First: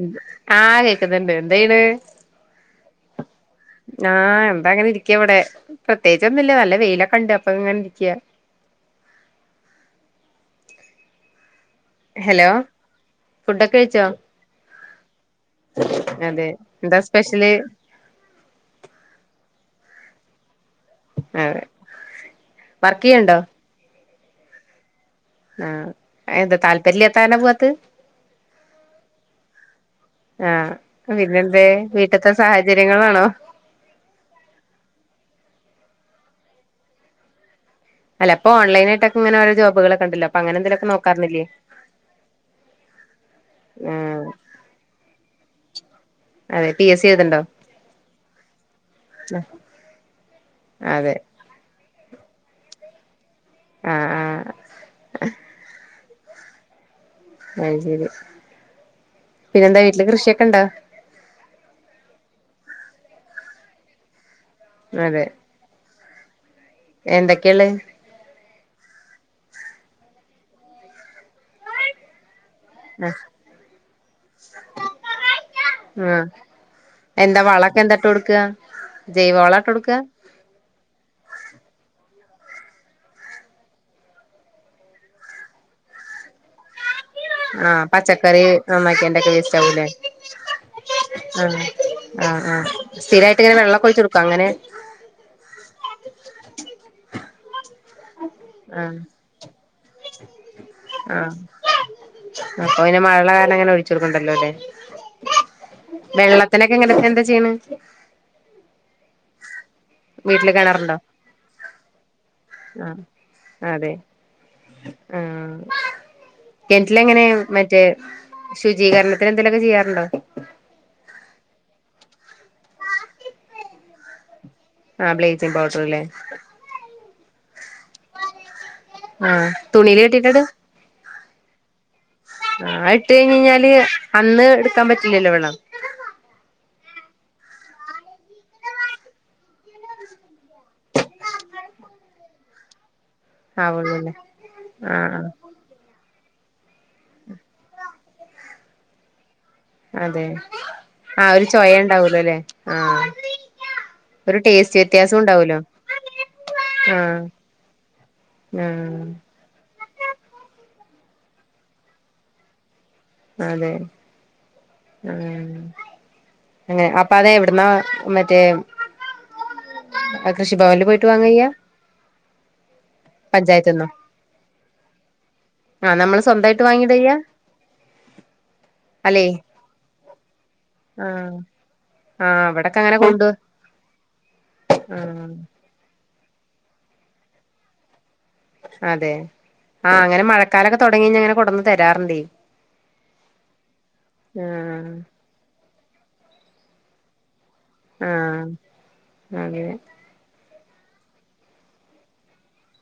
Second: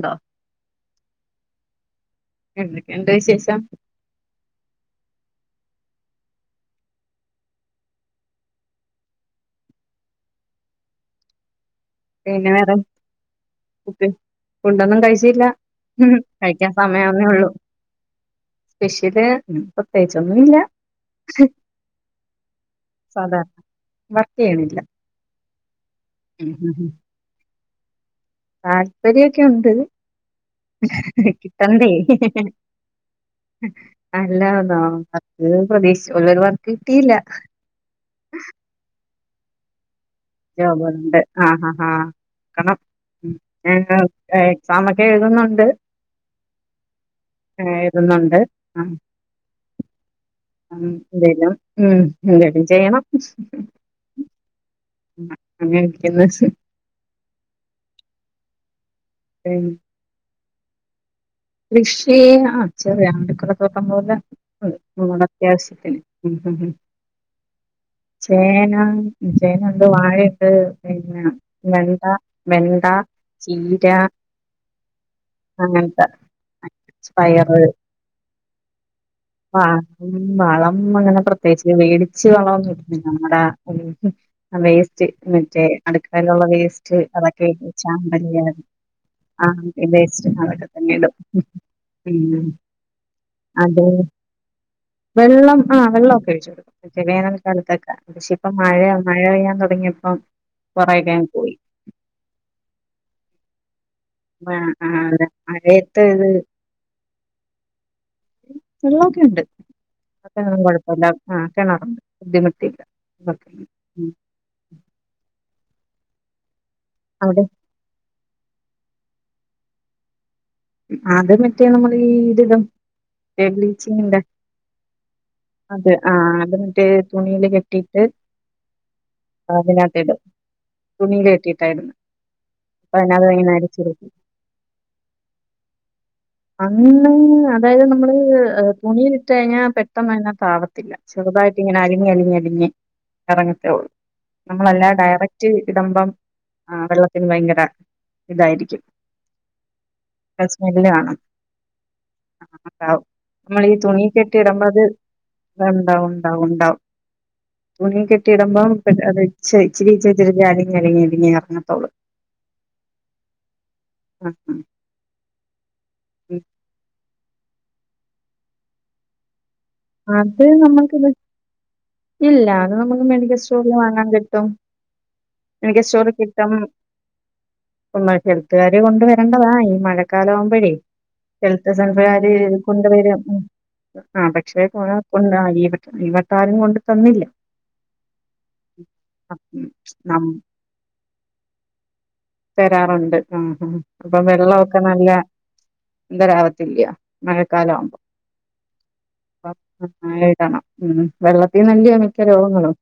ണ്ടോ ആഹ് കേക്കുന്നുണ്ട് എന്തെയ്യ്ണ് എന്തൊക്കെ ണ്ട് വിശേഷം? ആഹ് എന്താ ങ്ങനെ ഇർ ക്കവടെ പ്രത്യേകിച്ചൊന്നുല്ല നല്ല വെയിലൊക്കെണ്ട് അപ്പൊ ഇങ്ങനെ ഇരിക്ക ഹലോ പിന്നെ വേറെെ ഫുഡൊക്കെ കഴിച്ചോ ഫുണ്ടൊന്നും കഴിച്ച് ചില്ല അതെ കഴിക്കാൻ എന്താ സമയേ ആവുന്നേ ഉള്ളൂ സ്പെഷ്യല് സ്പെഷ്യല് പ്രേതിയേയിച്ച് ഒന്നും ഇല്ല അതെ വർക്ക് ചെയ്യണ്ടോ സാധാരണ വർക്ക് ചെയ്യണില്ല ആ അത് എന്താ താല്പര്യല്ലാത്ത കാരണ പോവാത്തെ താല്പര്യൊക്കെ ഉണ്ട് ആഹ് പിന്നെന്തേ കിട്ടണ്ടേ വീട്ട്ത്തെ സാഹചര്യങ്ങളാണോ അല്ലന്നോ വർക്ക് പ്രതീക്ഷിച്ചര് വർക്ക് കിട്ടിയില്ല അല്ല ഇപ്പോ ഓൺലൈനായിട്ടൊക്കെങ്ങനെ ഓരോ ജോബുകൾ ഒകെ ജോബുണ്ട് അ അ ആ കണം [unintelligible] ആഹ് എക്സാം ഒക്കെ എഴുതുന്നുണ്ട് അതെ പി എസ് സി എഴുത്ണ്ടോ ആ എയ്തുന്നുണ്ട് അ മ്മ് അതെ എന്ധെലും ഉം എന്താലും ചെയ്യണം അ ആ അങ്ങക്ക [unintelligible] അത്ശരി പിന്നെ എന്താ വീട്ടില് കൃഷിയോക്കെ ഇണ്ടോ കൃഷി ആ ചെറിയ [unintelligible] പോലെ ഞ്ഞങ്ങളുടെ അത്യാവശ്യത്തിന് ഉം ഉം ഉം എന്തക്കെയുള്ളെ ചേന ഉം ചേന ഉണ്ട് വാഴ ഇട്ട് പിന്നെ വെണ്ട വെണ്ട ആ ചീര അങ്ങൻത്ത എന്ത വളോക്കെ എന്താട്ട് കോടുക്ക അ ആ മ്മ് വളം അങ്ങനെ പ്രത്യേകിച്ച് വെ [unintelligible] വള ഒന്നും ഇല്ല നമ്മടെ വേസ്റ്റ് മറ്റേ അടുക്കളയിലുള്ള വേസ്റ്റ് ക്ഷേ അതോക്കെ ആ ഉച്ച അകുംപോയെ പച്ചക്കറി അത് നന്നാക്കിയന്റെക്കെ അ വേസ്റ്റ് അതോക്കെ തന്നെ ഇടും അ അ ഉം ആ സ്ഥിരായിട്ട് ഇങ്ങനെ അത് വെള്ളക്കോയിച്ച് കോടുക്കും അങ്ങനെ വെള്ളം ആ വെള്ളഒക്കെ ഒഴിച്ചു കൊടുക്കും വേനൽക്കാലത്തോക്കെ പക്ഷേ ഇപ്പം മഴ ആ മഴ പെയ്യാൻ തുടങ്ങിയപ്പം കോറെയൊക്കെ അങ്ങ് പോയി ഇപ്പൊ പിന്നെ മഴ ഉള്ള കാരണം അങ്ങനെ ഒഴി ചുകോടുക്കണ്ടല്ലോ അല്ലേ ആ ആ മഴയത്ത് ഇത് വെള്ളത്തിനെക്കെ എങ്ങന എന്താ ചെയ്യണ് വെള്ളഒക്കെ ഉണ്ട് വീട്ടില് വെള്ളത്തിനൊന്നു കിണറുണ്ടോ കുഴപ്പല്ല കിണറുണ്ട് ബുദ്ധിമുട്ട് ആ അതെ ആ കെണറ്റിലെ എങ്ങനെ അവിടെ മറ്റെ ശുചീകരണത്തിന് എന്തേലോക്കെ ചെയ്യാറുണ്ടോ? അത് മറ്റെ നമ്മൾ ഈ ഇതുടും ബ്ലീ ച്ചിങ്ങിന്റെ ആ ബ്ലീച്ചിങ് പൗഡർ അതെ അല്ലേ ആ അത് മറ്റെ തുണിയിലെ കെട്ട് ട്ടിട്ട് ആ തുണിയില് അതിനാത്ത്ടും തുണിയിൽ കെട്ടിയിട്ടാട്ന്നെ ആ ഇട്ട് കഴിഞ്കഴിഞ്ഞാല് അന്ന് എടുക്കാൻ പറ്റില്ലല്ലോ വെള്ളം അന്ന് അതായത് നമ്മള് തുണീൽ ഇട്ട് കഴിഞ്ഞാൽ പെട്ടെന്ന് തന്നെ താവത്തില്ല ചെറുതായിട്ട് ഇങ്ങനെ അലിഞ് അലിഞ് അലിഞ് എറങ്ങത്തെള്ളു ആവുള്ളൂല്ലേ നമ്മളല്ലാതെ ആഹ് ഡയറക്റ്റ് ഇടമ്പം ആ വെള്ളത്തിന് ഭയങ്കര ഇതായിരിക്കും സ്മെല്ല് കാണം ആ ഒരു ചോയണ്ടാവലോ അല്ലെ ആ നമ്മൾ ഈ തുണി കെട്ടി ഇടുമ്പോ അത് ഉണ്ടാവും ണ്ടാവും ണ്ടാവും. ആഹ് തുണി കെട്ടിയിടുമ്പോം ആഹ് ഇച്ചിരി ഇച്ചിരി ഇച്ചിരി അലി ഞരങ്ങി ഞരിങ്ങി ഇറങ്ങത്തോളൂ അതെ അങ്ങനെ അപ്പോ അത് എവിടന്നാ മറ്റെ ആ അ അത് കൃഷിഭവനിൽ നമ്മൾക്ക് പോയിട്ട് വാങ്ങാചെയ്യാ ഇല്ല അത് നമുക്ക് മെഡിക്കൽ സ്റ്റോറിൽന്ന് വാങ്ങാൻ കിട്ടും മെഡിക്ക ആഹ് സ്റ്റോറിൽ നമ്മള് കിട്ടും സ്വന്തമായിട്ട് വാങ്ങിയിട ചെയ്യാ ഒന്നായിട്ട് എൽത്തുകാര് കോണ്ട് അല്ലെ വരെണ്ടതാണ് മഴക്കാലം ആവുമ്പോഴേ ആഹ് ഹെൽത് സെൻറ്റർ കാർ ആഹ് ഇവിടൊക്കെ കൊണ്ട് അങ്ങനെ വരും മ് ആ പക്ഷെ പോ ആഹ് [unintelligible] ഇ ഈവട്ടാരും കൊണ്ട് തന്നില്ല അതെ ഉം ആ അങ്ങനെ നം മഴക്കാലക്കെ തൊടങ്ങിയ്ഞ്ഞ അങ്ങനെ കൊടന്ന് തരാറ്ണ്ടേ തരാറുണ്ട് മ് ഹ് അപ്പൊ വെള്ള ഒക്കെ ആഹ് നല്ല ന്തരാവത്തില്യ മഴ ആ [unintelligible] മ് വെള്ളത്തീന്നല്ലേ മിക്ക രോഗങ്ങളും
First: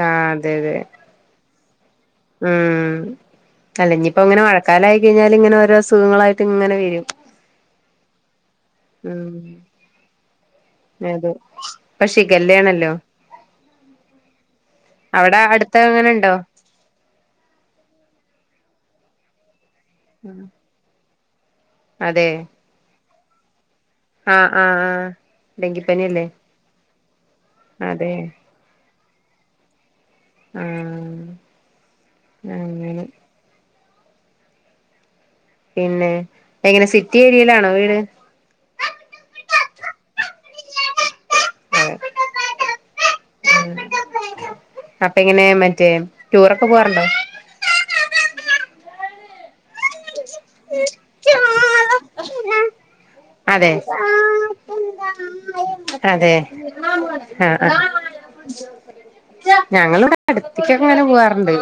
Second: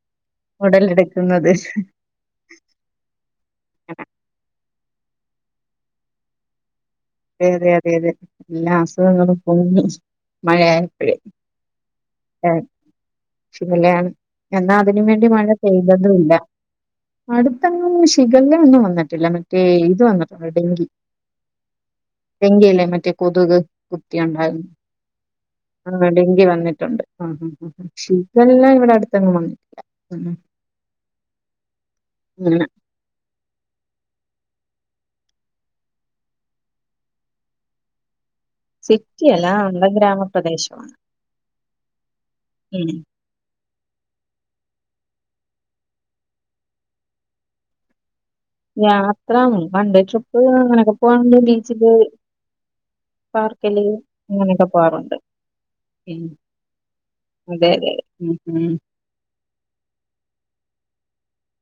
ആഹ് അതെ അതെ ഉടലെടുക്കുന്നത് ഉം അതെ അല്ലഞ്ഞിപ്പോ ഇങ്ങനെ മഴക്കാലയിക്കഴിഞ്ഞാല് ഇങ്ങനെ ഓരോ അസുഖങ്ങളായിട്ട് ഇങ്ങനെ വരും. അതെ അതെ അതെ അതെ എല്ലാ അസുഖങ്ങളും ഉം പൊങ്ങി മഴയായപ്പഴേ പ്പ ഷിഖല്ലാണല്ലോ ഷിഗല്ല യാണ് എന്നാ അതിനു വേണ്ടി അവിടെ മഴ അടുത്ത് അങ്ങനെ പെയ്തതുല്ല ഉണ്ടോ അടുത്തങ്ങും ശിഖല്ല ഒന്നും വന്നിട്ടില്ല മറ്റേ ഇത് വന്ന് ഡെങ്കി അതെ ഡെങ്കില്ലെ മറ്റേ കൊതുക് ആഹ് കുത്തിയുണ്ടായിരുന്നു ആഹ് ആഹ് ഡെങ്കിപ്പനി ആ അല്ലേ ഡെങ്കി വന്നിട്ടുണ്ട്. ആ അ അ അ അതെ ഷിഗല്ല ഇവിടെ അടുത്തങ്ങും വന്നിട്ടില്ല. ആ അങ്ങനെ അങ്ങെനെ പിന്നെ എങ്ങനെ സിറ്റി ഏരിയയിലാണോ വീട്? അതെ സിറ്റിയല്ലാ വ്ടെ ഗ്രാമപ്രദേശമാണ്. ഏ ഉം അപ്പങ്ങനെ മറ്റേ ടൂറൊക്കെ പോവാർണ്ടൊ യാത്ര വണ്ടേ ട്രിപ്പ് അങ്ങനൊക്കെ പോവണ്ട് ബീച്ചില്. അതെ പാർക്കില് അങ്ങനെയൊക്കെ പോവാറുണ്ട് ഉം അതെ ആ അതെ അ അതെ ഉം ഉം ഞങ്ങളിവ്ടെ അടുത്തെക്കങ്ങനെ പോവാർ ണ്ട്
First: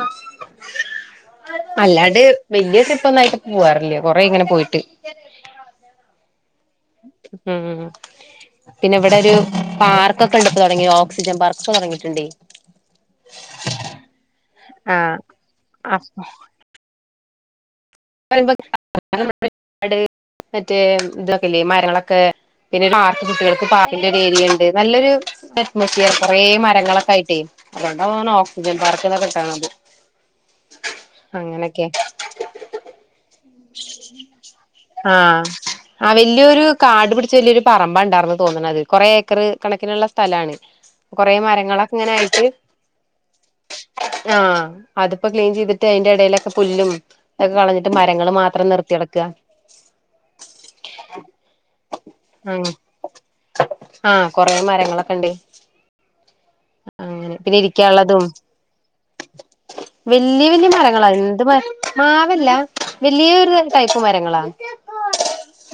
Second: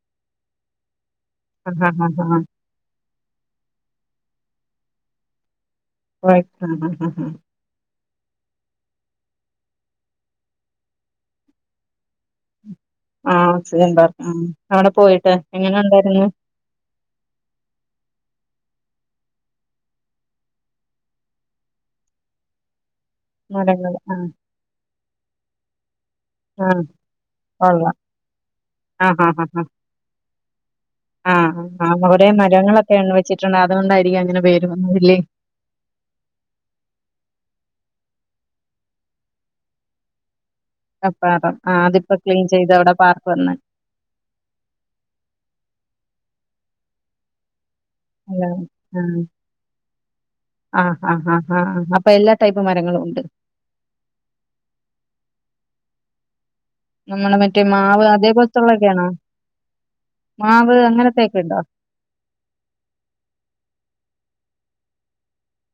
ആഹ് അല്ലാണ്ട് ആഹ് ആഹ് വല്യ സ്ഥ തന്നായിട്ട് പോവാറില്ല കൊറെയി ഇങ്ങനെ പോയിട്ട്. പോയിട്ട് അ ആ ഉം പിന്നെ ഇവിടെ ഒരു പാർക്കൊ ക്കെണ്ട് പ്പ തൊടങ്ങിയ ഓക്സിജൻ പാർക്ക് ക്കെ തൊടങ്ങിട്ടുണ്ടേ ആ ഓക്സിജൻ പാർക്ക് അവിടെ ആഹ് പോയിട്ട് എങ്ങനെണ്ടായിരുന്നു [unintelligible] [unintelligible] മറ്റെ തൊക്കെല്ലെ മരങ്ങളൊക്കെ പിന്നെ മാ കുട്ടികൾക്ക് മരങ്ങള് പാർക്കിന്റെര് ആഹ് ഏരിയണ്ട് നല്ലൊരു അറ്റ്മോസ്ഫിയറ കുറെേ ആഹ് മരങ്ങളൊക്കെയിട്ടേ കൊള്ളാം അതോണ്ടാന്ന്ണ് ഓക്സിജൻ പാർക്കന്നൊകിട്ടണത് ആ അവടെ മരങ്ങളൊക്കെ വെച്ചിട്ടുണ്ട് അതുകൊണ്ടായിരിക്കും അങ്ങനെ പേര് വന്നതില്ലേ ആ വല്ല്യൊരു കാടു പിടിച്ച വല്യരു പറമ്പ ഇണ്ടായിർന്ന് തോന്നണത് കൊറെേ ഏക്കർ കണക്കിനുള്ള സ്ഥലാണ് കൊറേ അപ്പാദം ആ മരങ്ങളൊക്കെ അതിപ്പ ക്ലീൻ ചെയ്ത് അവ്ടെ പാർക്ക് വന്ന് ആ അതിപ്പോ ക്ലീൻ ചെയ്തിട്ട് അയിന്റെടെലൊക്കെ പുല്ലും ക്കെ കളഞ് മരങ്ങള് മാത്രം നിർത്തിയെടുക്ക ആ ആ ആ ആ ആ അപ്പൊ എല്ലാ ടൈപ്പ് മരങ്ങളു ഉണ്ട് ആ കൊറെ മരങ്ങളൊക്കെണ്ട് നമ്മുടെ മറ്റേ മാവ് അതേ പോൽത്തുള്ളക്കെണോ വല്യ വല്യ മരങ്ങളാ എന്ത് മ മാവല്ല വലിയൊരു ടൈപ്പ് മരങ്ങളാ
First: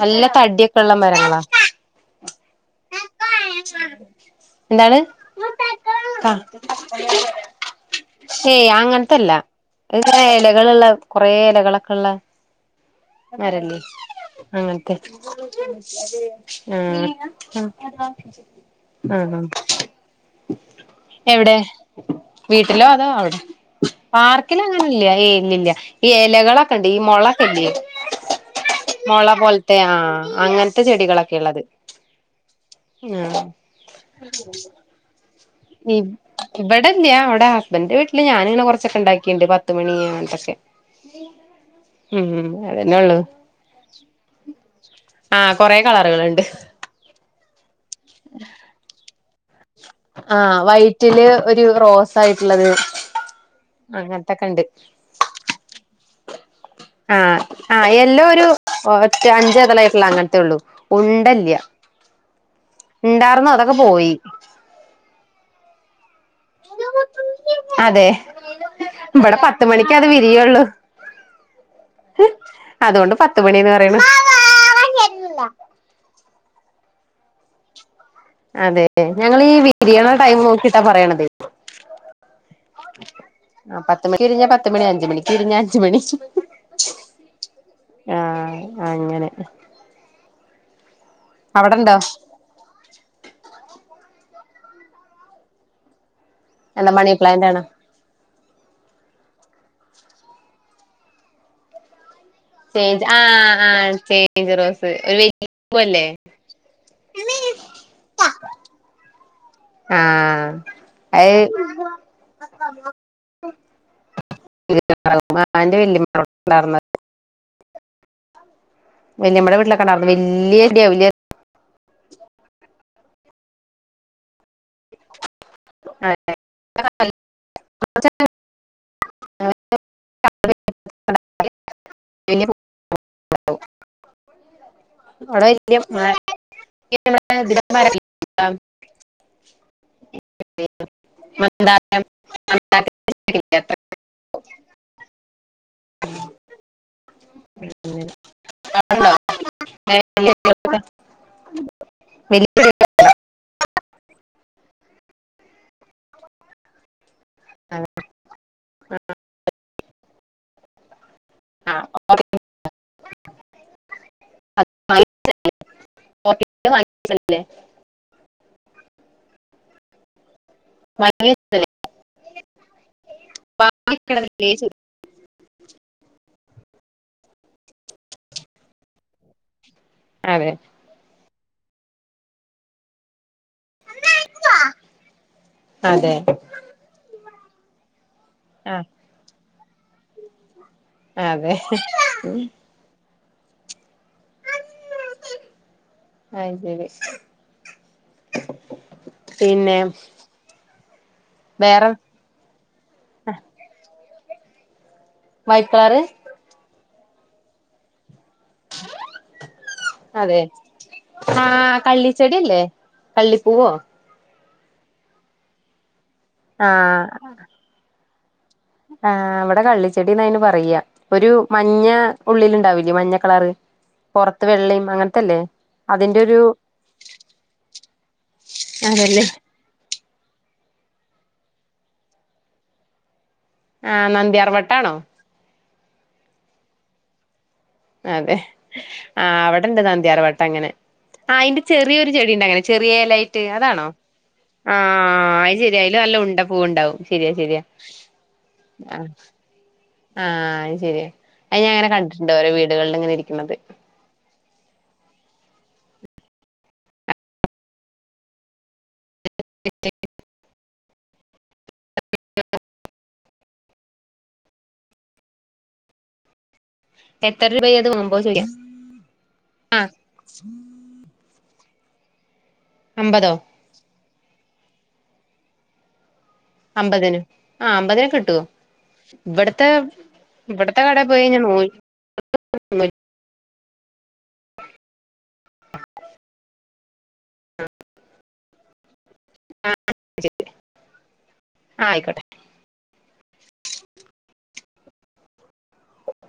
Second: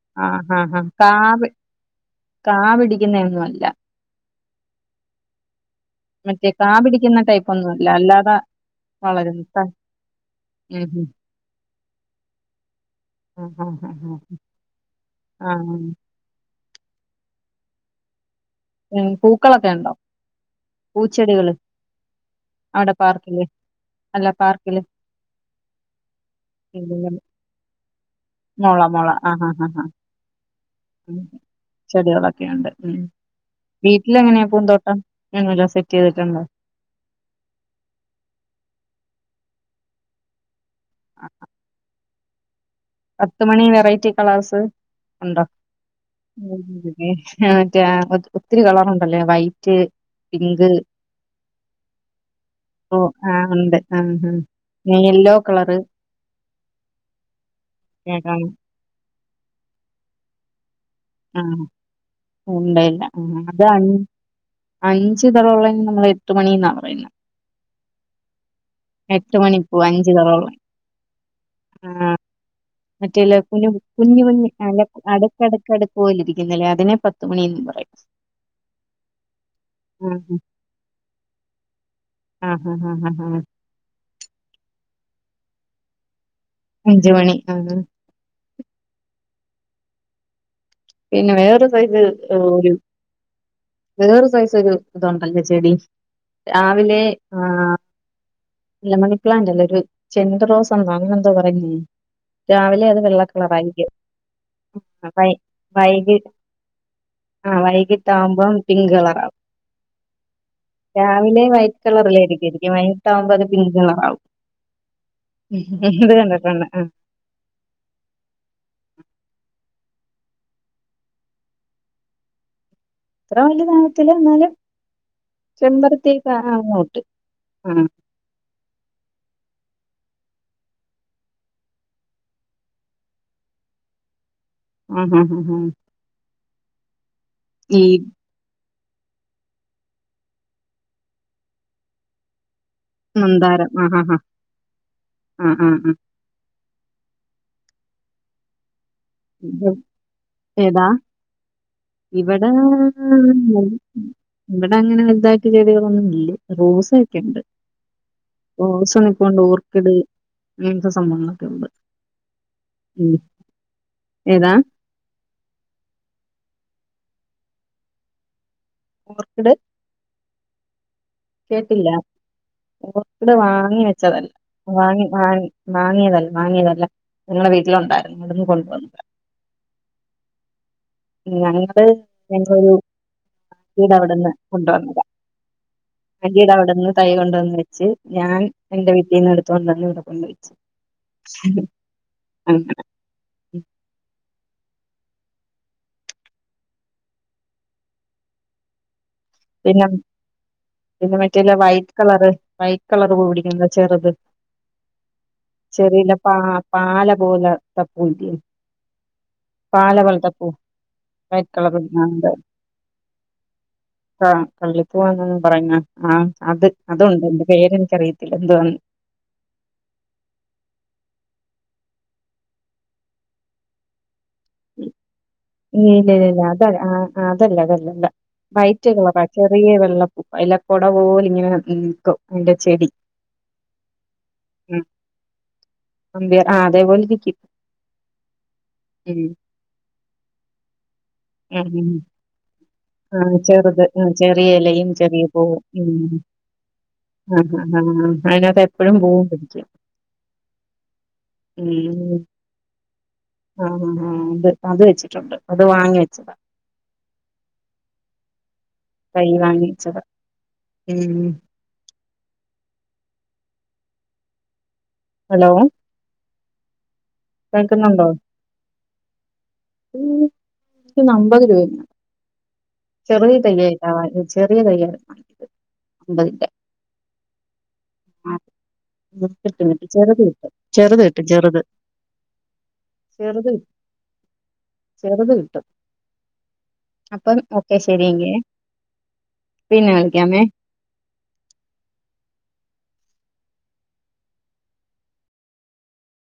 നല്ല ആഹ് ആഹ് ആഹ് തടിക്കെള്ള മരങ്ങളാ കാവ് കാ പിടിക്കുന്നയൊന്നും അല്ല എന്താണ് ആ മറ്റേ കാ പിടിക്കുന്ന ടൈപ്പ് ഒന്നും അല്ല അല്ലാതെ ശേ അങ്ങത്തെല്ല വളരുന്ന ത എങ്ങനെ ഉം എലകളുള്ള കൊറേ എലകളൊക്കെള്ള ഉം ആഹ് അരളി ആഹ് ആഹ് അങ്ങൻത്തെ ആഹ് ആഹ് ആ അ [unintelligible] ഉം പൂക്കളൊക്കെ ണ്ടൊ എവിടെ വീട്ടിലോ അതോ അവിടെ പാർക്കില് അങ്ങനെല്ല ഏ ഇല്ലല്ല ഈ എലകളൊക്കെ ഇണ്ട് ഈ മുളൊക്കെ ഇല്ലേ. മൊള മൊള മുള ആഹ് ആഹ് പോലത്തെ ആഹ് ആഹ് ആ അങ്ങനത്തെ ചെടികളൊക്കെ അ ഉള്ളത്. [inaudible] ണ്ട് ആഹ് വീട്ടില് എങ്ങനെയാ പൂന്തോട്ടം അങ്ങനെല്ലാം സെറ്റ് ഇ ചെയ്തിട്ടുണ്ടോ ഇവിടല്ല്യാ അവിടെ ഹസ്ബൻന്റെ വീട്ടില് ഞാനി ഇങ്ങനെ കൊറച്ചൊക്കെ ഉണ്ടാക്കി ക്കെണ്ട് പത്ത്മണി അട്ടൊക്കെ മ് പത്ത്മണി വെറൈറ്റി കളേഴ്സ് ഉണ്ടോ. ആഹ് കൊറെ കളറുകളുണ്ട് [inaudible] അ മറ്റേ ഒത്തിരി കളറുണ്ടല്ലേ വൈറ്റ് ആഹ് പിങ്ക് വൈറ്റില് ഒരു റോസ് ആയിട്ടുള്ളത് ഒ ആ ഉണ്ട് ആ അ അങ്ങനത്തൊക്കെ ഉണ്ട് നീല്.. യെല്ലോ കളറ് ആഹ് ആ യെല്ലോ ഒരു കാണും. ഒറ്റ അഞ്ചതളായിട്ടുള്ള അങ്ങനത്തെേ ഉള്ളൂ. ആഹ ഉണ്ടല്ല ഉണ്ടല്ല ഉണ്ടാർന്നു അത് അതൊക്കെ അഞ് പോയി അഞ്ച് ഇതളുള്ളതൊന്നും നമ്മളെ അതെ എട്ട് ഇവിടെ പത്ത് മണിപ്പൂ മണിക്കേ അത് അഞ്ച് തളമുള്ള വിരിയുള്ളു. ആ മറ്റേല്ല പത്ത് കുഞ്ഞ് മണിന്ന് കുഞ്ഞു കുഞ്ഞ് അല്ല പറയണു അടുക്ക്ടുക്ക്അടുക്ക് പോലെ ഇരിക്കുന്നല്ലേ അതിനെ പത്ത് മണീന്നും പറയും. അതെ ഞളങ്ങീ വിരിയണ ആ ടൈം നോക്കിട്ടാ പറയണത്. ആഹ് ഹഹ് ഹഹ് ഹ് ആ പത്ത് വിരിഞ്ഞ പത്ത് മണി അഞ്ച് മണിക്ക് വിരിഞ്ഞാ അഞ്ച് മണി. അഞ്ച് മണി ആ ആ അങ്ങനെ പിന്നെ വേറൊരു അവിടെണ്ടോ സൈസ് ഒരു വേറൊരു സൈസ് ഇതൊരു ഇതൊണ്ടല്ലോ ചെടി - - എന്താ രാവിലെ മണി ആ പ്ലാന്റ് ആണോ ഇല്ല മണി പ്ലാന്റ് അല്ലേ രു ചെണ്ട്റോസം എന്താ പറയില്ലേ. രാവിലെ അത് ചേഞ്ച് ആഹ് വെള്ളക്കളറായിരിക്കും ആഹ് ചേഞ്ച് റോസ് ഒരു വലിയ പൂവല്ലേ വൈകി ആ വൈകിട്ട് ആകുമ്പോം പിങ്ക് കളർ ആകും. ആഹ് രാവിലെ അത് വൈറ്റ് കളറിലായിരിക്കും ഇരിക്കുക വൈകിട്ട് ആകുമ്പോ അത് പിങ്ക് കളർ ആകും. മ് ആ എന്റെ ഇത് വല്യമ്മ കണ്ടിട്ടൊണ്ട് ആ ഉണ്ടാർന്നത് വല്യമ്മയുടെ വീട്ടിലൊക്കെണ്ടാരുന്നു വല്യ [unintelligible] ഇത്ര വലിയതാവത്തില്ല എന്നാലും ചെമ്പരത്തീക്ക അങ്ങോട്ട് ആ അവിടെ ആ ഹാ ഹാ അവിടെ ഹാ [unintelligible] ഈ [unintelligible] [unintelligible] ചെടിയില്ലേ നന്താരം അത്ര ആ ആ ആ ആ ആ അവിടുണ്ടോ അങ്ങനെ വലിയ ചെടികളൊക്കെ ഏതാ ഇവിട വലിയ ഇവിടെ അങ്ങനെ വലുതായിട്ട് ചെടികളൊന്നും ഇല്ല. റോസൊക്കെണ്ട് റോസ നിപ്പുണ്ട് ഓർ കെട് അങ്ങനത്തെ സംഭവങ്ങളൊക്കെ ഉണ്ട് ആഹ് ഓക്കെ ഉം ഏതാ [unintelligible] ഓർക്കിട് കേട്ടില്ല ഓർക്കിട് വാങ്ങി വെച്ചതല്ല വാങ്ങി വാങ്ങി വാങ്ങിയതല്ല വാങ്ങിയതല്ല. ഞങ്ങടെ വീട്ടിലുണ്ടായിരുന്നു അവിടുന്ന് കൊണ്ട് വന്നതാ. അതെ ഞങ്ങള് ഞങ്ങളൊരു ആന്റീടെ അവിടെന്ന് കൊണ്ട് വന്നതാ അതെ ആന്റീട അവിടെന്ന് തൈ കൊണ്ടുവന്ന് വെച്ച് ഞാൻ ആ എന്റെ വീട്ടിൽ നിന്ന് എടുത്തൊണ്ടന്ന് ഇവിടെ കൊണ്ടവെച്ചു അതെ ഉം അ ശരി പിന്നെ പിന്നെ മറ്റേല്ല വേറെ വൈറ്റ് കളറ് വൈറ്റ് കളർ കൂടി [unintelligible] ചെറുത് വൈറ്റ് കളറ് ചെറില്ല പാ പാല പോലെ [unintelligible] പാല വലത അതെ പൂ ആ വൈറ്റ് കളർ കള്ളിച്ചെടിയല്ലേ കള്ളിപ്പൂവോ ആ കള്ളി പൂവാ [unintelligible] പറയണ ആ അത് ആ അതുണ്ട് എന്റെ പേര് എനിക്കറിയല്ല ആ അവിടെ കള്ളിച്ചെടിന്ന്തിന് പറയാ ഒരു മ മഞ്ഞ ഉള്ളിൽ ഉണ്ടാവില്ലേ മഞ്ഞ കളർ പുറത്ത് വെള്ളി അങ്ങന ഇല്ല ഇല്ല അതല്ല് അതല്ലേ അതല്ലല്ല വൈറ്റ് അതല്ലേ കളറ ചെറിയ വെള്ളപ്പൂ [unintelligible] കൊട പോോല ഇങ്ങനെ [unintelligible] അയ്ന്റെ ചെടി ആ നന്ദ്യാർവട്ടാണോ അ അതെപോലിരിക്കും അതെ ആ അവിടെണ്ട് നന്ത്യാർവട്ടം അങ്ങനെ ആ അയിന്റെ ഉം ഉം ചെറിയൊരു ചെടി ഇണ്ടായിനിം ചെറിയ ആ ലൈറ്റ് ചെറുത് അതാണോ ഉം ചെറിയ ആ ഇലയും ചെറിയ അയത് പൂവും ശരിയായാലും നല്ല ഉം ഉണ്ട പൂവ് ഉണ്ടാവും ശരിയാ ആ ശരിയാ ആ ആ അതിനകത്ത് എപ്പയും ആ [unintelligible] ആ അത് ശെരിയ അത് ഞൻ ഇങ്ങനെ കണ്ടിട്ടുണ്ട് ഓരോ വീടുകളിൽ ഇങ്ങനെ ഇരിക്ക്ണത് ആ ആ ആ അത് അത് വെച്ചിട്ടുണ്ട് അത് വാങ്ങി വെച്ചതാ തൈ വാങ്ങി വെച്ചതാ ഉം ഹലോ എത്ര രൂപയാ അത് കേൾക്കുന്നുണ്ടോ വോമ്പോ ചെയ്യാം അമ്പത് രൂപന്ന അമ്പതോ ചെറിയ തയ്യായി ചെറിയ തയ്യായി അമ്പതി അമ്പതിന് ആ അമ്പതിനൊ കിട്ടുവോ കിട്ടും ഇവിടത്തെ കിട്ടും ചെറുത് കിട്ടും ഇവിടത്തെ കട ചെറുത് കിട്ടും പോയിഴിഞ്ഞാ ചെറുത് ന ചെറുത് ചെറുത് കിട്ടും അപ്പൊ ഓക്കെ ശരിങ്കേ പിന്നെ വിളിക്കാമേ ആ ആയിക്കോട്ടെ